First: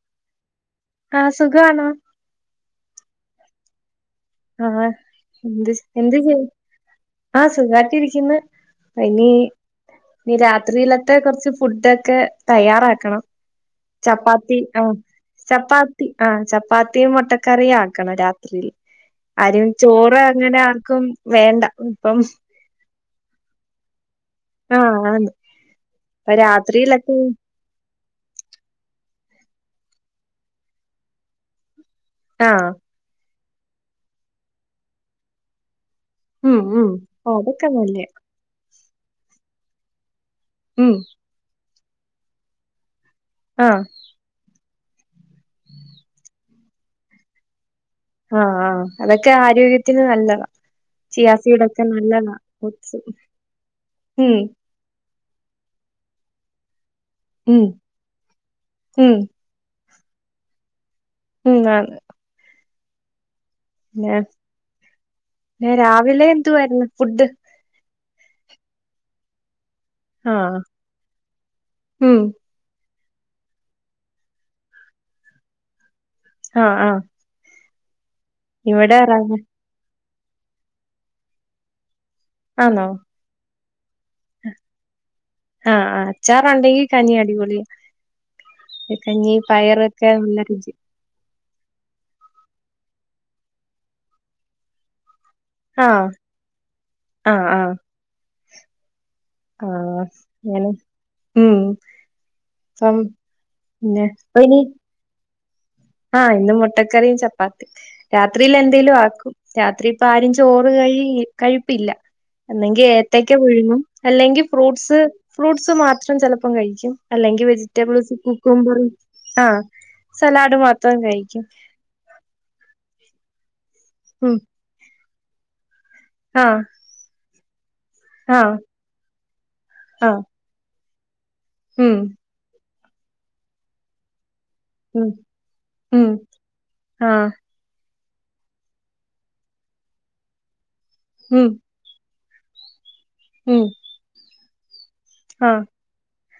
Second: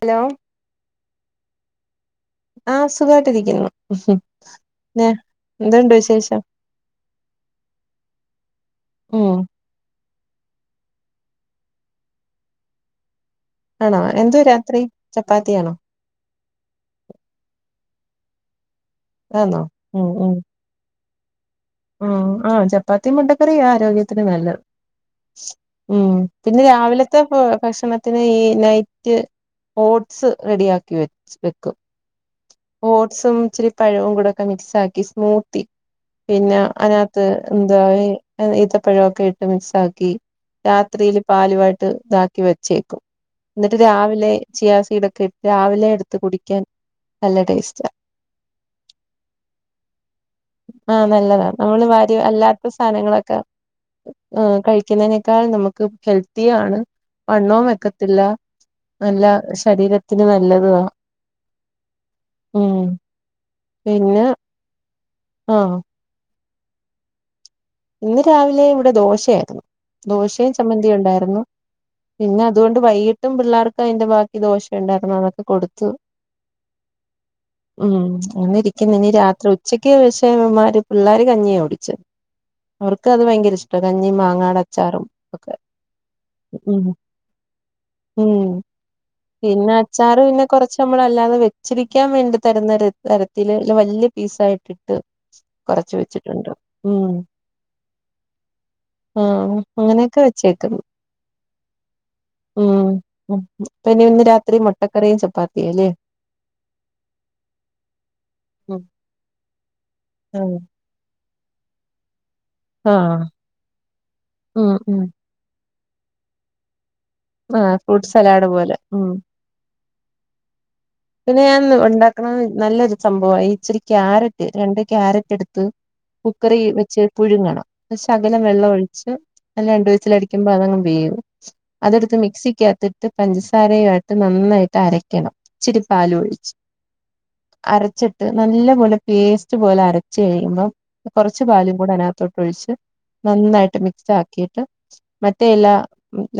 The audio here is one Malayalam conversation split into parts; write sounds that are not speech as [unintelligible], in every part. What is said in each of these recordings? ഹലോ ആ സുഖാണോ? ആ സുഖായിട്ടിരിക്കുന്നു ആ ന്നെ എന്ത് എന്തുണ്ട് എന്ത് ചെയ്യ വിശേഷം ആ സുഖായ്ട്ടിരിക്ക്ണ് ഇനി ഉം നി രാത്രിലത്തെ കുറച്ച് ഫുഡൊക്കെ തയ്യാറാക്കണം ആണോ എന്തുവാ ചപ്പാത്തി രാത്രി ഉം ചപ്പാത്തിയാണോ ചപ്പാത് ആ ചപ്പാത്തിയും മുട്ടക്കറിയും ആക്കണം രാത്രില് അതാന്നോ ആരും ഉം ചോറ് അങ്ങനെ ആർക്കും വേണ്ട ഇപ്പം ഉം ആ ചപ്പാത്തിയും മുട്ടക്കറിയാ ആരോഗ്യത്തിന് നല്ലത് ആഹ് ആന്ന് ഉം ഇപ്പ പിന്നെ രാത്രിയിലൊക്കെ രാവിലത്തെ ഉം ഭക്ഷണത്തിന് ഈ നൈറ്റ് ഓട്സ് റെഡിയാക്കി വെച്ച് വെക്കും ആഹ് ഓട്സും ച്ചിരി പഴവുകൂടെയൊക്കെ മിക്സാക്കി സ്മൂത്തി ഉം പിന്നെ ഉം അതിനകത്ത് ആ, അതൊക്കെ എന്താ ഇ നല്ലയാ ഈത്തപ്പഴൊക്കെ ഇട്ട് മിക്സാക്കി ഉം രാത്രിയില് പാലുവായിട്ട് താക്കി വെച്ചേക്കും ന്നിട്ട് ആഹ് രാവിലെ ചിയാ സീടൊക്കെ ഇട്ട് രാവിലെ എടുത്ത് കുടിക്കാൻ നല്ല ടേസ്റ്റ ആ ആ അതൊക്കെ ആരോഗ്യത്തിന് നല്ലതാ ആ നല്ലതാ നമ്മൾ ചിയാസീടൊക്കെ വാര് നല്ലതാ അല്ലാത്ത ഓട്സ് സാധനങ്ങളൊക്കെ ഉം കഴിക്കുന്നതിനേക്കാൾ നമു ക്ക് ഹെൽത്തിയാണ് ഉം വണ്ണവും വെക്കത്തില്ല ഉം നല്ല ശരീരത് ത്തിന് നല്ല തുവാ ഉം ആ ഉം പിന്നെ ഏ ആഹ് രാവിലെ എന്തുവായിരുന്നു ഫുഡ് ഇന്ന് രാവിലെ ഇവിടെ ദോശയായിരുന്നു ദോശയും ആഹ് ചമ്മന്തിയും ഉണ്ടായിരുന്നു ഉം പിന്നെ അതുകൊണ്ട് വൈകിട്ടും പിള്ളേർക്ക് അയ്ന്റെ ബാക്കി ദോഷ ഉണ്ടായിരുന്നു അതൊക്കെ കൊടുത്തു ആഹ് ആഹ് ഉം ഒന്നിരിക്കുന്ന ഇവിടെ ഇനി റവ രാത്രി ഉച്ചക്ക് പഷേവന്മാര് പിള്ളേര് കഞ്ഞിയാകുടിച്ചേ ആന്നോ ഓർക്ക് അത് ഭയങ്കര ഇഷ് ട്ട കഞ്ഞിമ് മാങ്ങാടച്ചാറും ഒക്കെ ആഹ് ആഹ് ഉം അച്ചാറുണ്ടെങ്കി കഞ്ഞി അടിപൊളിയാ ഉം കഞ്ഞി പിന്നെ പയറൊക്കെ അച്ചാറ് നല്ല പിന്നെ രുചി കൊറച്ച മ്പളല്ലാതെ വെച്ചിരിക്കാൻ വേണ്ടി തരുന്ന ഒരു തരത്തില് വല്യേ പീസായിട്ടിട്ട് കൊറച്ച് വെച്ചിട്ടുണ്ട് ഉം. അ ആഹ് ആഹ് അങ്ങനെയൊക്കെ വെച്ചേക്കുന്ന് ഉം ഉം ഇപ്പം അപ്പോ ഇനി പിന്നെ ഇന്ന് അപ്പൊ രാത്രി ഇനി മുട്ടക്കറിയും ചപ്പാത്തിയും അല്ലേ ആഹ് ഇന്ന് മുട്ടക്കറിയും ചപ്പാത്തി രാത്രിയിൽ ഉം എന്തേലും ആക്കും രാത്രി ഇപ്പ ആരും ആഹ് ചോറ് കഴി കഴിപ്പില്ല അല്ലെങ്കി ആഹ് ഏത്തക്ക പുഴുങ്ങും അല്ലെങ്കി ഉം ഫ്രൂട്ട്സ് ഉം ഫ്രൂട്ട്സ് മാത്രം ചിലപ്പം കഴിക്കും. അല്ലെങ്കി ആഹ് ഫ്രൂട്ട് വെജിറ്റബിൾസ് സലാഡ് പോലെ കുക്കുമ്പറും ഉം ആഹ് സലാഡ് മാ പിന്നെ ഞാൻ ഉണ്ടാക്കണ നല്ലൊരു സംഭവ ഇച്ചിരി ഉം ക്യാരറ്റ് രണ്ട് ക്യാരറ്റ് എടു ത്ത് കുക്കറി ആഹ് വെച്ച് പുഴുങ്ങണം ശകലം ആഹ് വെള്ള ഒഴിച്ച് നല്ല രണ്ട് ആഹ് വിസിലടി മ്പോ അതങ്ങ് വേവും ഉം അതെട്ത്ത് മിക്സിക്കകത്തിട്ട് പഞ്ചസാരയായിട്ട് നന്നായി ഉം ട്ടരയ്ക്കണം ഉം ഇച്ചിരിപ്പാലൂ ഒഴിച്ച് ആഹ് അരച്ചിട്ട് നല്ല പോലെ പേസ്റ്റ് പോലെ അരച്ച് കഴിയുമ്പോ കുറച്ച് ഉം പാലും കൂടെ അതിനകത്തോട്ട് ഒഴിച്ച് ഉം നന്നായിട്ട് മിക്സ് ആക്കിട്ട് മറ്റേ ആഹ് എല്ലാ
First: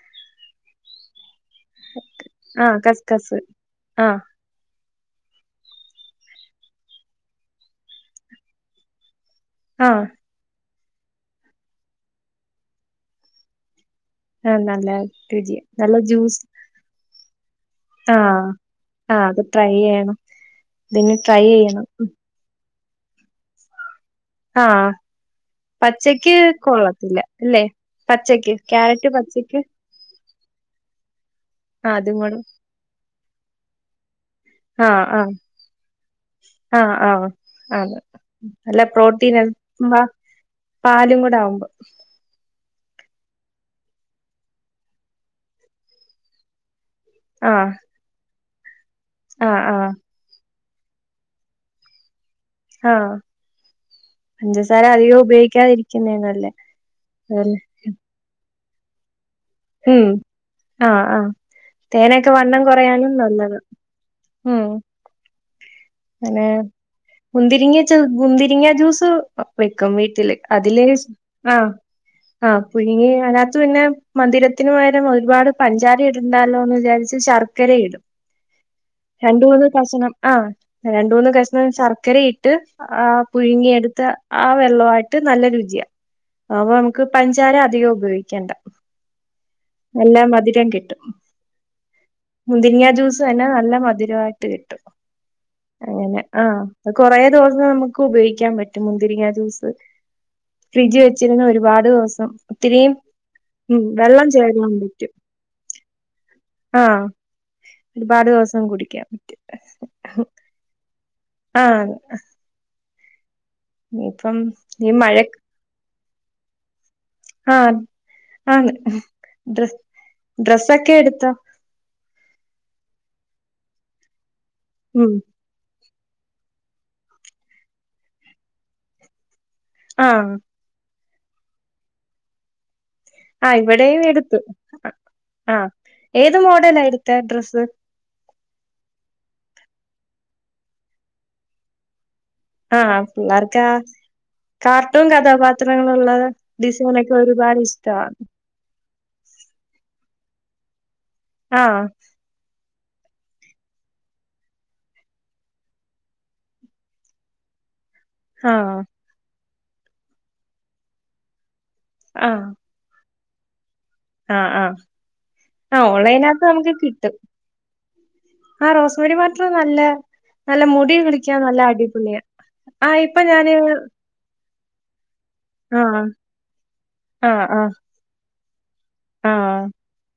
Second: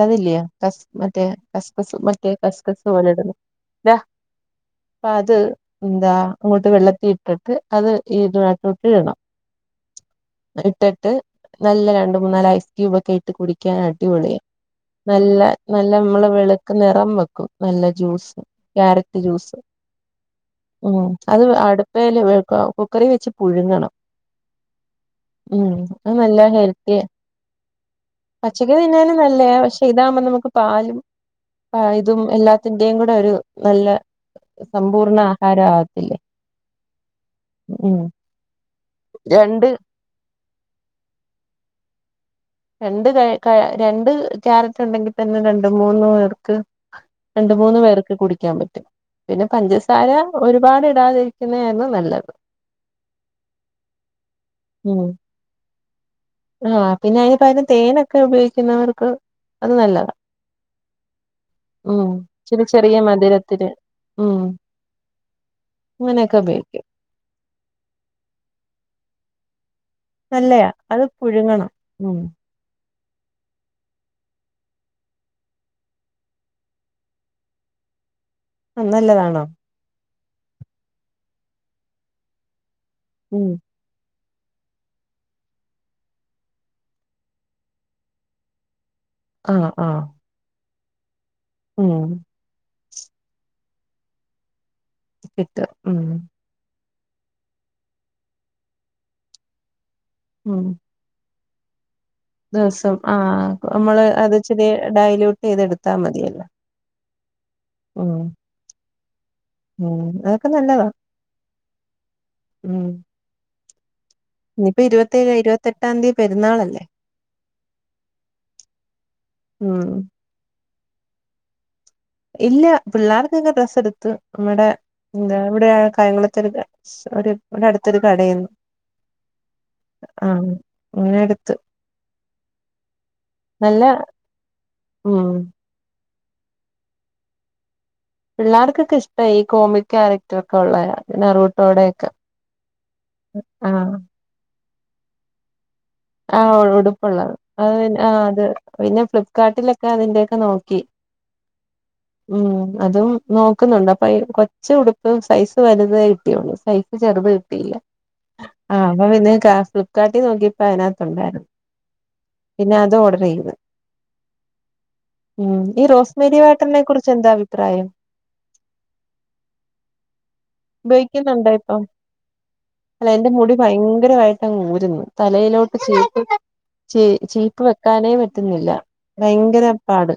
അത് ല്യേ കസ് മറ്റേ കസ്കസ് മറ്റേ ആഹ് കസ്കസ്‌ പോലെട്ന്ന് കസ്കസ് ടാ. ആഹ് പ്പാത് എന്താ അങ്ങട്ട് വെള്ളത്തി ഇട്ടിട്ട് അത് ഈതു നട്ടോട്ട് ഇടണം ആഹ്. ഇട്ടിട്ട് നല്ല രണ്ട് മൂന്നാല് ഐസ്ക്യൂബ് ഒക്കെ ഇട്ട് കുടിക്കാനടിപൊളി. എന്താണ്? നല്ല നല്ല നമ്മള് വെളുക്കും നിറം വെക്കും നല്ല ജ്യൂസ് ആഹ് ക്യാര ആഹ് അത് ട്രൈയെയ്യണം. ഉം അത് അടുപ്പേല് വേവിക്കാ കുക്കറി വെച്ച് പുഴുങ്ങണം. ആഹ് ഉം അത് പച്ചക്ക് നല്ല ഹെൽത്തിയ കൊള്ളത്തില്ല അല്ലേ പച്ചക്ക് ക്യാരറ്റ് പച്ചക്ക് ഇതാവുമ്പോ നമുക്ക് പാലും ആ ആഹ് അതും ഇതും കൂടെ എല്ലാത്തിന്റെയും കൂടെ ഒരു നല്ല ആഹ് സമ്പൂർണ്ണ ആഹ് ആഹാര ആവത്തില്ലേ ആഹ് ആഹ് അതെ നല്ല പ്രോട്ടീൻ എം രണ്ട് ബാ പാലും കൂടാവുമ്പോ. രണ്ട് കെ കേ രണ്ട് ക്യാരറ്റ് ഉണ്ടെങ്കി തന്നെ രണ്ട് മൂന്നു പേർക്ക് രണ്ട് ആഹ് മൂന്ന് പേർക്ക് കുടിക്കാൻ പറ്റും പിന്നെ ആഹ് ആഹ് പഞ്ചസാര ഒരുപാടിടാതിരിക്കുന്നയായിരുന്നു നല്ലത് ആഹ് പഞ്ചസാര ഉം അധികം ഉപയോഗിക്കാതിരിക്കുന്നേ നല്ലേ ആഹ് പിന്നെ അയ്ന് അതന്നെ പകരം തേനൊക്കെ ഉപയോഗിക്കുന്നവർക്ക് അത് ഉം നല്ലതാ. ആഹ് ആഹ് ഉം തേനൊക്കെ വണ്ണം ഇച്ചിരി ചെറിയ കുറയാനും നല്ലത് മധുരത്തിന് ഉം. അങ്ങനെയൊക്കെ ഉപയോഗിക്കും. മുന്തിരിങ്ങ്യ ച്ച മുന്തിരിങ്ങാ ജ്യൂസ് [unintelligible] വെക്കും വീട്ടില് നല്ലയാ അതില് അത് ആഹ് പുഴുങ്ങണം ഉം ആഹ് പുഴുങ്ങി അയിനകത്ത് പിന്നെ മധുരത്തിന് പകരം ഒരുപാട് പഞ്ചാര ഇടണ്ടാലോന്ന് വിചാരിച്ച് ശർക്കര ഇടും. ആഹ് നല്ലതാണോ രണ്ട് മൂന്ന് കഷണം ആഹ് രണ്ട് മൂന്ന് കഷണം ശർക്കര ഇ ട്ട് ആഹ് ഉം പുഴുങ്ങി എടുത്ത ആ വെള്ളവായിട്ട് നല്ല രുചിയ അപ്പൊ നമുക്ക് പഞ്ചാര അധികം ഉപയോഗിക്കണ്ട. ആ ആ അ മധുരം കിട്ടും ഉം മുന്തിരിങ്ങ ജ്യൂസ് തന്നെ നല്ല മധുരവായിട്ട് കിട്ടും കിട്ടും ഉം അങ്ങനെ ആഹ് കൊറേ ദിവസം നമുക്ക് ഉപയോഗിക്കാൻ പറ്റും മുന്തിരിങ്ങ ജൂസ് ഉം ഫ്രിഡ്ജ് വെച്ചിരുന്ന ഒരുപാട് ദിവസം ഒത്തിരിയും ദിവസം ആഹ് ഉം നമ്മള് വെള്ളം അത്ച്ചിരി ചേരാൻ പറ്റും ഡയലയൂട്ട് ചെയ്ത എടുത്താ മതിയല്ലോ ആഹ് ഉം ഒരുപാട് ദിവസം കുടിക്കാൻ ഉം പറ്റും അതൊക്കെ നല്ലതാ ആഹ് ഉം നിപ്പം ഇനിയിപ്പ ഇരുപത്തിഴ് ഇരുപത്തെട്ടാം തീയതി പെന്നാൾല്ലേ ആഹ് ആഹ് ഡ്ര ഉം ഡ്രസ്സ് ഒക്കെ എടുത്താ ഇല്ല പിള്ളേർക്കൊക്കെ ഡ്രസ് എടുത്തു നമ്മടെ ഉം എന്ത ഇവിടെ കായംകുളത്ത് അട ഇവിടെ അടുത്തൊരു കടയന്ന് ആഹ് ഇങ്ങനെ എടുത്ത് ആഹ് നല്ല ഇവിടെയും എടുത്തു ഉം ആഹ് ഏത് മോഡലാ എടുത്തെ ഡ്രസ്സ് പിള്ളേർക്കൊക്കെ ഇഷ്ട ഈ കോമിക്യക്ടർ ഒക്കെ ഉള്ള അതിന നറുട്ടോടെക്കെ ആഹ് പിള്ളേർക്ക കാർട്ടൂൺ കഥാപാത്ര ചിത്രങ്ങളുള്ള ആഹ് ഡിസൈനൊക്കെ ഉടുപ്പുള്ളത് ഒരുപാട് അത് പിന്നെ ഇഷ്ടമാണ് ആഹ് അത് പിന്നെ ഫ്ലിപ്കാർട്ടിലൊക്കെ അതിന്റെയൊക്ക നോക്കി ആഹ് ഉം അതും നോക്കുന്നുണ്ട് അപ്പൊ കൊച്ച ഉടുപ്പ് സൈസ് വലുതേ കിട്ടിയള്ളൂ സൈസ് ചെറുത് കിട്ടിയില്ല ആഹ് അപ്പൊ പിന്ന് കാ ഫ്ലിപ്കാർട്ടിൽ നോക്കിയപ്പോ അതിനകത്തുണ്ടായിരുന്നു ആഹ് പിന്നെ അത് ഓർഡർ ചെയ്ത് ആഹ് ആഹ് ഉം ഈ ആഹ് റോസ്മെരി ഓൺലൈനകത്ത് വാട്ടറിനെ കുറിച്ച് എന്താ അഭിപ്രായം ആഹ് റോസ്മേരി വാട്ടർ നല്ല നല്ല മുടി കിളിക്കാൻ ഉപയോഗിക്കുന്നുണ്ടോ നല്ല ഇപ്പം അടിപൊളിയ അല്ല എന്റെ മുടി ഭയങ്കരമായിട്ട് ഊരുന്നു തലയിലോട്ട് ആ ചീപ്പ് ച ആ ആ ചീപ്പ് വെക്കാനേ പറ്റുന്നില്ല ആ ഭയങ്കര പാട്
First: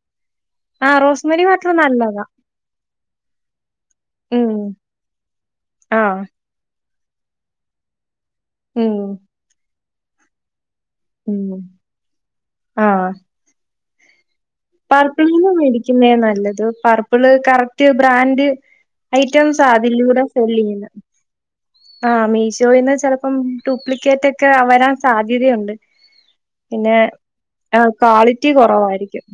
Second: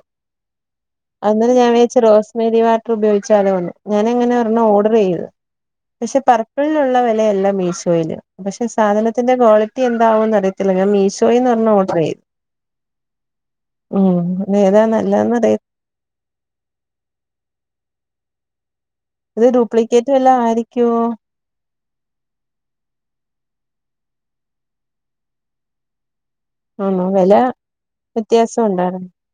ആ റോസ്മേരി അന്നെരം ഞാൻ വാട്ടർ വിച്ച നല്ലതാ റോസ മേരി വാട്ടർ ഉപയോഗിച്ചാലോ എന്ന് ഞാൻ അങനെ ഉം ഒരണ്ണം ഒർഡർ ചെയ്ത് ആ പക്ഷ പർ ഉിലുള്ള വിലയല്ല മീഷോയില് പക്ഷെ ഉം സാധനത്തിന്റെ ക്വാളിറ്റി എന്താവന്ന് അറിയത്തില്ല മീ വിശോയിന്ന് ഉം ഒരണ്ണം ഓർഡർ ചെയ്ത് ആ പർപ്പിളിന്ന് മേടിക്കുന്നേ നല്ലത് പർപ്പിള് കറക്റ്റ് ബ്രാൻഡ് ഇത് ഐറ്റംസ് ഡ്യൂപ്ലിക്കേറ്റ് അതിലൂടെ വല്ലോം സെല് ചെയ്യുന്നത് ആയിരിക്കുവോ ആഹ് മീഷോയിന്ന് ചെലപ്പം ഡ്യൂപ്ലിക്കേറ്റ് ഒക്കെ വരാൻ സാധ്യതയുണ്ട് പിന്നെ ആണോ വില ക്വാളിറ്റി വ്യത്യാസം ഉണ്ടായിരുന്നു കുറവായിരിക്കും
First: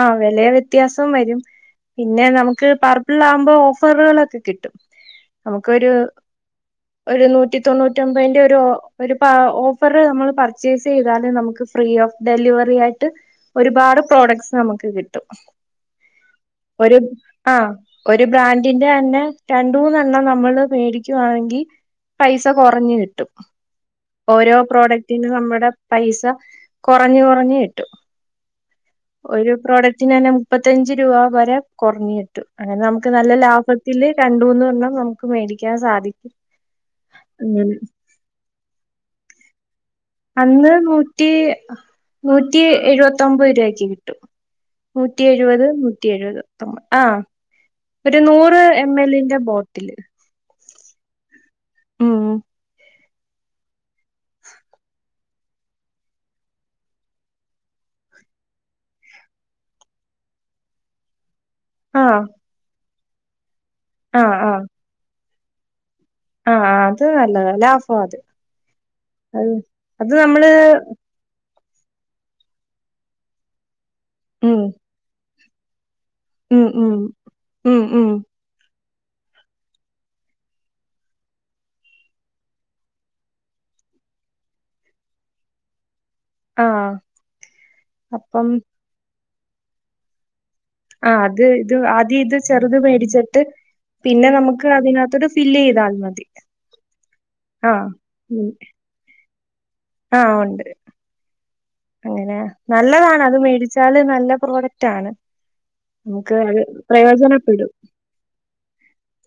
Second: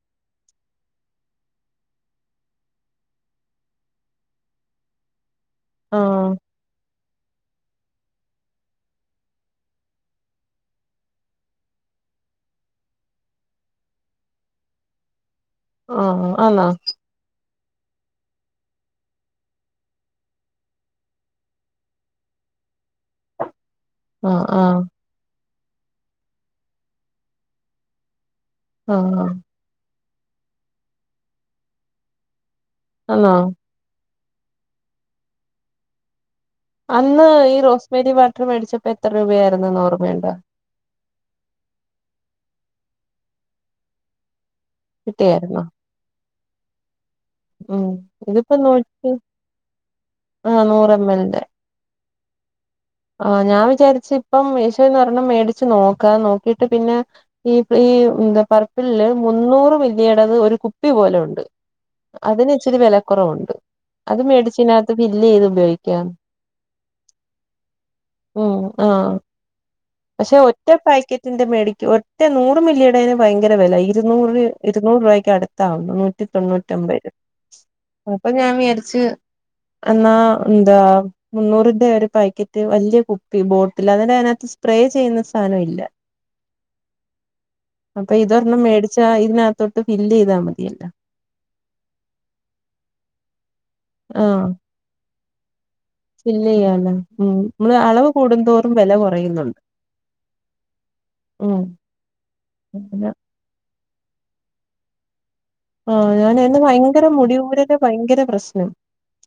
ആഹ് വില വ്യത്യാസം വരും പിന്നെ നമുക്ക് പർപ്പിൾ ആകുമ്പോ ഓഫറുകളൊക്കെ കിട്ടും നമുക്കൊരു ആഹ് ഒരു നൂറ്റി തൊണ്ണൂറ്റിമ്പതിന്റെ ഒരു ഒരു ഓഫർ നമ്മൾ പർച്ചേസ് ചെയ്താലും നമുക്ക് ഫ്രീ ഓഫ് ഡെലിവറി ആയിട്ട് ഒരുപാട് പ്രോഡക്ട്സ് നമുക്ക് കിട്ടും ആഹ് ആഹ് ആന്നോ ഒരു ആഹ് ഒരു ബ്രാൻഡിന്റെ തന്നെ രണ്ട മൂന്നെണ്ണം നമ്മള് മേടിക്കുവാണെങ്കിൽ പൈസ കുറഞ് കിട്ടും ആഹ് ഓരോ ആഹ് പ്രോഡക്റ്റിനും നമ്മുടെ പൈസ കുറഞ്ഞ് കുറഞ്ഞ് കിട്ടും ആഹ് ഒരു പ്രോഡക്റ്റിന് തന്നെ മുപ്പത്തഞ്ച് രൂപ വരെ കുറഞ്ഞ കിട്ടു അങ്ങനെ നമുക്ക് ആന്നോ നല്ല ലാഭം തില് രണ്ടുമൂന്നെണ്ണം നമുക്ക് വേടിക്കാൻ സാധിക്കും അന്ന് ഈ അങ്ങനെ റോസ്മെരി വാട്ടർ വേടിച്ചപ്പോ എത്ര രൂപയാരുന്നുന്ന് ഓർമ്മയുണ്ടൊ അന്ന് നൂറ്റി നൂറ്റി എഴുവത്തൊമ്പത് രൂപക്ക് കിട്ടും നൂറ്റി കിട്ടിയായിരുന്നോ എഴുപത് നൂറ്റി എഴുപത് ആഹ് ഉം ഇതിപ്പോ നൂറ്റി ബോട്ടില് ആഹ് നൂറ് എമ്മൽ ന്റെ ഉം ആഹ് ഞാൻ വിചാരിച്ച് ഇപ്പം മീശോന്ന് ഒരെണ്ണം മേടിച്ച് നോക്കാ നോക്കിട്ട് പിന്നെ ഈ പീ പർപ്പിളില് മുന്നൂറ് മില്ലിയടത് ഒരു കുപ്പി പോലെ ഉണ്ട് ആ അതിന് ച്ചിരി വെലക്കുറവുണ്ട് അത് ആ മേടിച്ചിനകത്ത് ഫില്ലെയ്ത് ഉപയോഗിക്കാ അ ആഹ് അത് നല്ലതാ ലാഫാ അത് ഓ ആഹ് അഅ് അത് നമ്മള് ന്റെ മേടിക്ക് ഒറ്റെ നൂറ് മില്ലി ടെന് ഭയങ്കര വെല ഇരുന്നൂറ് ഉം ഇരുന്നൂറ് രൂപക്കടു ത്താഉ നൂറ്റി ഉം തൊണ്ണൂറ്റമ്പ ഉം രൂ ഉം ഉം അപ്പൊ ഞാൻ വിചാരിച്ച് എന്നാ ന്താ? മുന്നൂറിന്റെ ഒരു പാക്കറ്റ് വല്ല്യ കുപ്പി ബോട്ടില് അതി [unintelligible] പ്രേ ചെയ്യുന്ന സാനം ഇല്ല ആ അപ്പൊ അപ്പം ഇതൊരെണ്ണം മേടിച്ചാ ഇതിനകത്തോട്ട് ഫില്ലെയ്താ മതിയല്ലോ ആഹ് അത് ത് ആദ്യ ഇത് ചെറുത് മേടിച്ചിട്ട് പിന്നെ നമുക്ക് ത് അതിനകത്തട്ട് ഫി ല്ലെയ്താൽ മ ഫില്ലെയ്യാനോ ഉം മ്മള് അളവ് കൂടുന്തോറും വെല കൊറയുന്നുണ്ട് ആഹ് ഒണ്ട് അങ്ങനെ അങ്ങനെ നല്ലതാണത് മേടിച് ച്ചാല് നല്ല പ്രോഡക്റ്റാണ് ആഹ് ഞാന് എന്ന ഭയങ്കര മുടി യൂരല് ഭയങ്കര പ്രശ്നം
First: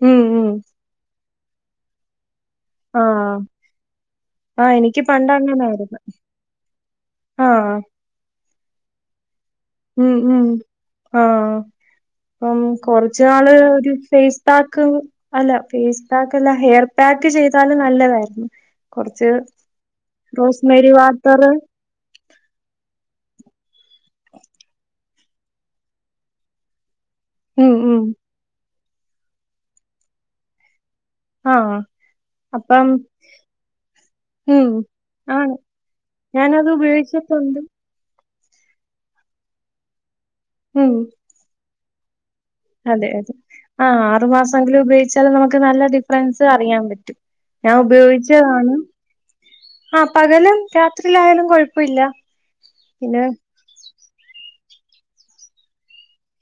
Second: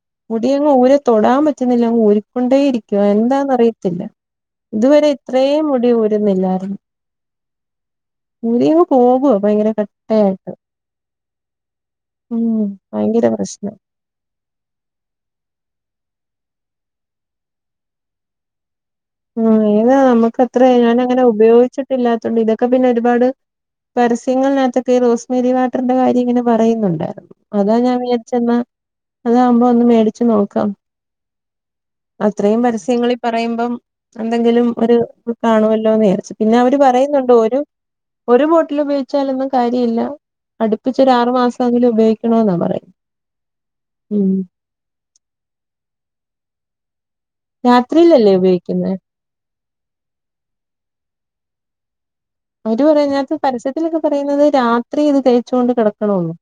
ഉം, ഉം. മുടിയങ്ങ് ഊരെ തൊടാൻ പറ്റുന്നില്ല അങ്ങൂരിക്കൊണ്ടേ ഇരി ക്കുവാ ആഹ്. എന്താന്ന്റിയത്തില്ല ആ എനിക്ക് ഇതുവരെ ഇത്രേം മുടി പണ്ടങ്ങനായിരുന്നു. ഊരുന്നില്ലാരുന്നു ആഹ് ഊരി അങ്ങ് പോവാ ഭയങ്കര കട് ഉം ഉം ആഹ് ഉം അം കൊറച്ച് ഭയങ്കര ആള് പ്രശ്ന ഒരു ഫേസ് പാക്ക് അല്ല ഫേസ് പാക്കല്ല ഹെയർ പാക്ക് ചെയ്താലും നല്ലതാരുന്നു ഉം ഏതാ നമുക്കത്രെ ഞാനങ്ങനെ വാട്ടറ് ഉപയോഗിച്ചിട്ടില്ലാത്തൊണ്ട് ഇതൊക്കെ പിന്നൊരുപാട് പരസ്യങ്ങൾ നകത്തൊക്കെ ഈ റോസ് മേരി വാട്ടർന്റെ കാര്യം ഇങ്ങനെ പറയുന്നുണ്ട് ത ഉം, അതാ ഞാൻ ഉം. വിജാരിച്ചെന്നാ അതാകുമ്പോ ഒന്ന് മേടിച്ച് നോക്കാം ആഹ് അത്രയും അപ്പം പരസ്യങ്ങളി പറയുമ്പം എന്തെങ്കിലും ഉം. ഒരു ത് ആണ്. കാണുമല്ലോന്ന് ചാരിച്ചു പിന്നെ ഞാനത് അവര് പറയുന്നുണ്ട് ഒരു ഉപയോഗിച്ചിട്ടുണ്ട്. ഒരു ബോട്ടിലുപയോഗിച്ചാലൊന്നും കാര്യ ഇല്ല്യ. ഉം. അടുപ്പിച്ച് ഒരാറുമാസെങ്കിലുപയോഗിക്കണോന്നാണ്. അതെ അതെ ആ ആറു മാസംങ്കിലും ഉപയോഗിച്ചാൽ നമുക്ക് നല്ല ഡിഫറൻസ് അറിയാൻ പറ്റും ഞാ ഉപയോഗിച്ച രാത്രിയിലല്ലേ ആണ് ഉപയോഗിക്കുന്നെ ആഹ് പകലും രാത്രിലായാലും കൊഴപ്പല്ല അവര് പറയ പിന്നെ [unintelligible] പരസ്യത്തിലൊക്കെ പറയുന്നത് രാത്രി ഇത് തേച്ചു കൊണ്ട് കെടക്കണോന്ന്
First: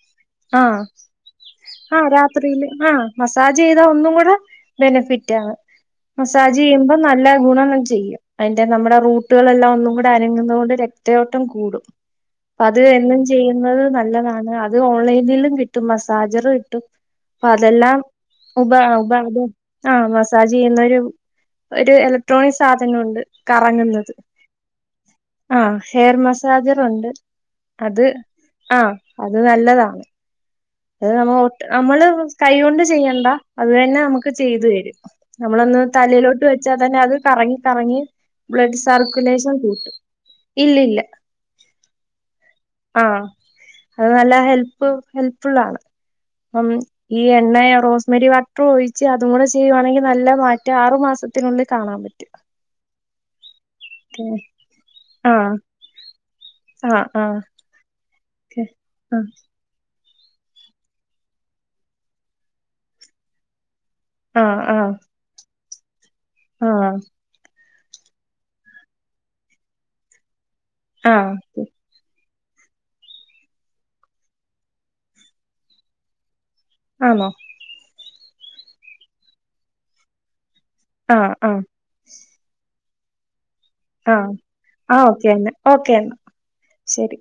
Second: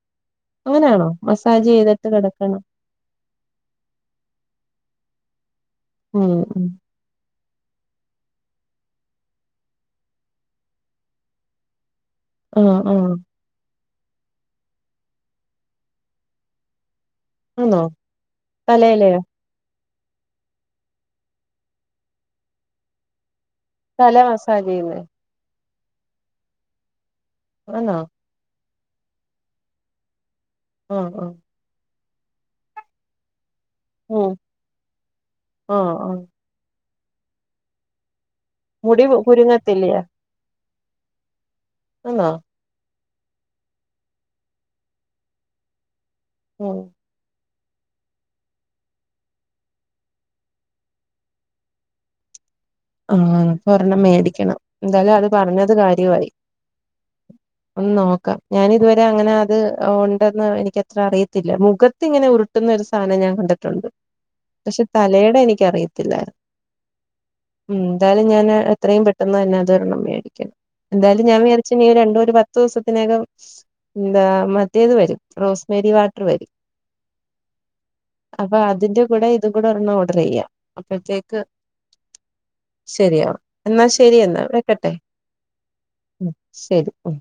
ആഹ് മസാജെ ആഹ് രാത്രിയില് ആഹ് മസാജെയ്താ ഒന്നും കൂടെ ബെനിഫിറ്റാണ് ഉം ഉം മസാജെയ്യുമ്പോ നല്ല ഗുണം ങ്ങ ചെയ്യ അയിന്റെ നമ്മുടെ റൂട്ടുകളെല്ലാം ഒന്നും കൂടെ അനങ്ങുന്നോണ്ട് രക്തയോട്ടം കൂടും ആഹ് പ്പത് ആഹ് എന്നും ചെയ്യുന്നത് നല്ലതാണ് അത് ഓൺലൈനിലും കിട്ടും മസാജറ് കിട്ടും ആന്നോ പ്പതെല്ലാം ഉപ തലയില് ഉപാ [unintelligible] ആഹ് മസാജെയ്യുന്നൊരു ഒരു എലക്ട്രോണിക് സാധനുണ്ട് കറങ്ങ്ന്നത് തല മസാജ് ചെയ്യുന്നേ ആഹ് ഹെയർ മസാജറുണ്ട് ആന്നോ അത് ആഹ് അത് നല്ലതാണ് അത് ആഹ് നമ്മ ആഹ് ഒട്ട് നമ്മള് കയ്യോണ്ട് ചെയ്യണ്ട അത് തന്നെ നമുക്ക് ഉം ചെയ്തു വരും നമ്മളൊന്ന് ആഹ് ആഹ് തലയിലോട്ട് വെച്ചാ തന്നെ അത് കറങ്ങി കറങ്ങി ബ്ലഡ് മുടി പു- സർക്കുലേഷൻ കുരുങ്ങത്തില്ലേ കൂട്ടും ഇല്ലില്ല അന്നോ ആഹ് അത് നല്ല ഹെൽപ്പ് ഹെൽപ്ഫുള്ളാണ് അം ഉം ഈ എണ്ണയ റോസ്മെരി വട്ടർ ഒഴിച്ച് അതും കൂടി ചെയ്യുവാണെങ്കിൽ നല്ല മാറ്റം ആറു മാസത്തിനുള്ളിൽ കാണാ പറ്റും [unintelligible] ആഹ് പൊ രെണ്ണം മേടിക്കണം എന്താലും അത് ആഹ് പറഞ്ഞത് കാര്യവായി ആഹ് ആഹ് ഒന്ന് നോക്കാം ഓക്കെ ഞാൻ ഇതുവരെ ആഹ് അങ്ങനെ അത് ഓണ്ടെന്ന് എനിക്ക ത്ര അറിയത്തില്ല മുഖത്തിങ്ങനെ ഉരുട്ടുന്ന ഒരു സാധനം ഞാൻ കണ്ടിട്ടുണ്ട് ആഹ് പക്ഷെ ആഹ് തലേടെ എനിക്കറിയത്തിലായിര് ആഹ് ഉംന്താലും ഞാന് എത്രയും പെട്ടെന്ന് തന്നെ അതൊരെണ്ണം മേടിക്കും എന്താലും ഞാൻ വേറെ ആഹ് ച്ച് നിരണ്ടു ഒരു പത്തൂസത്തിനകം എന്താ മറ്റേത് വരും റോസ് മെരി വാട്ടർ വരും ആന്നോ അപ്പൊ അതിന്റെ കൂടെ ഇതു കൂടെ ഒരെണ്ണം ഓർഡർ ചെയ്യാ ആഹ് അപ്പഴ്ത്തേക്ക് ആഹ് ശരിയാവർ എന്നാൽ ശരി ആഹ് എന്നാ വെക്കട്ടെ ആഹ് ഓക്കെ എന്നാ ഓക്കെ എന്നാ ഉം ശരി ഉം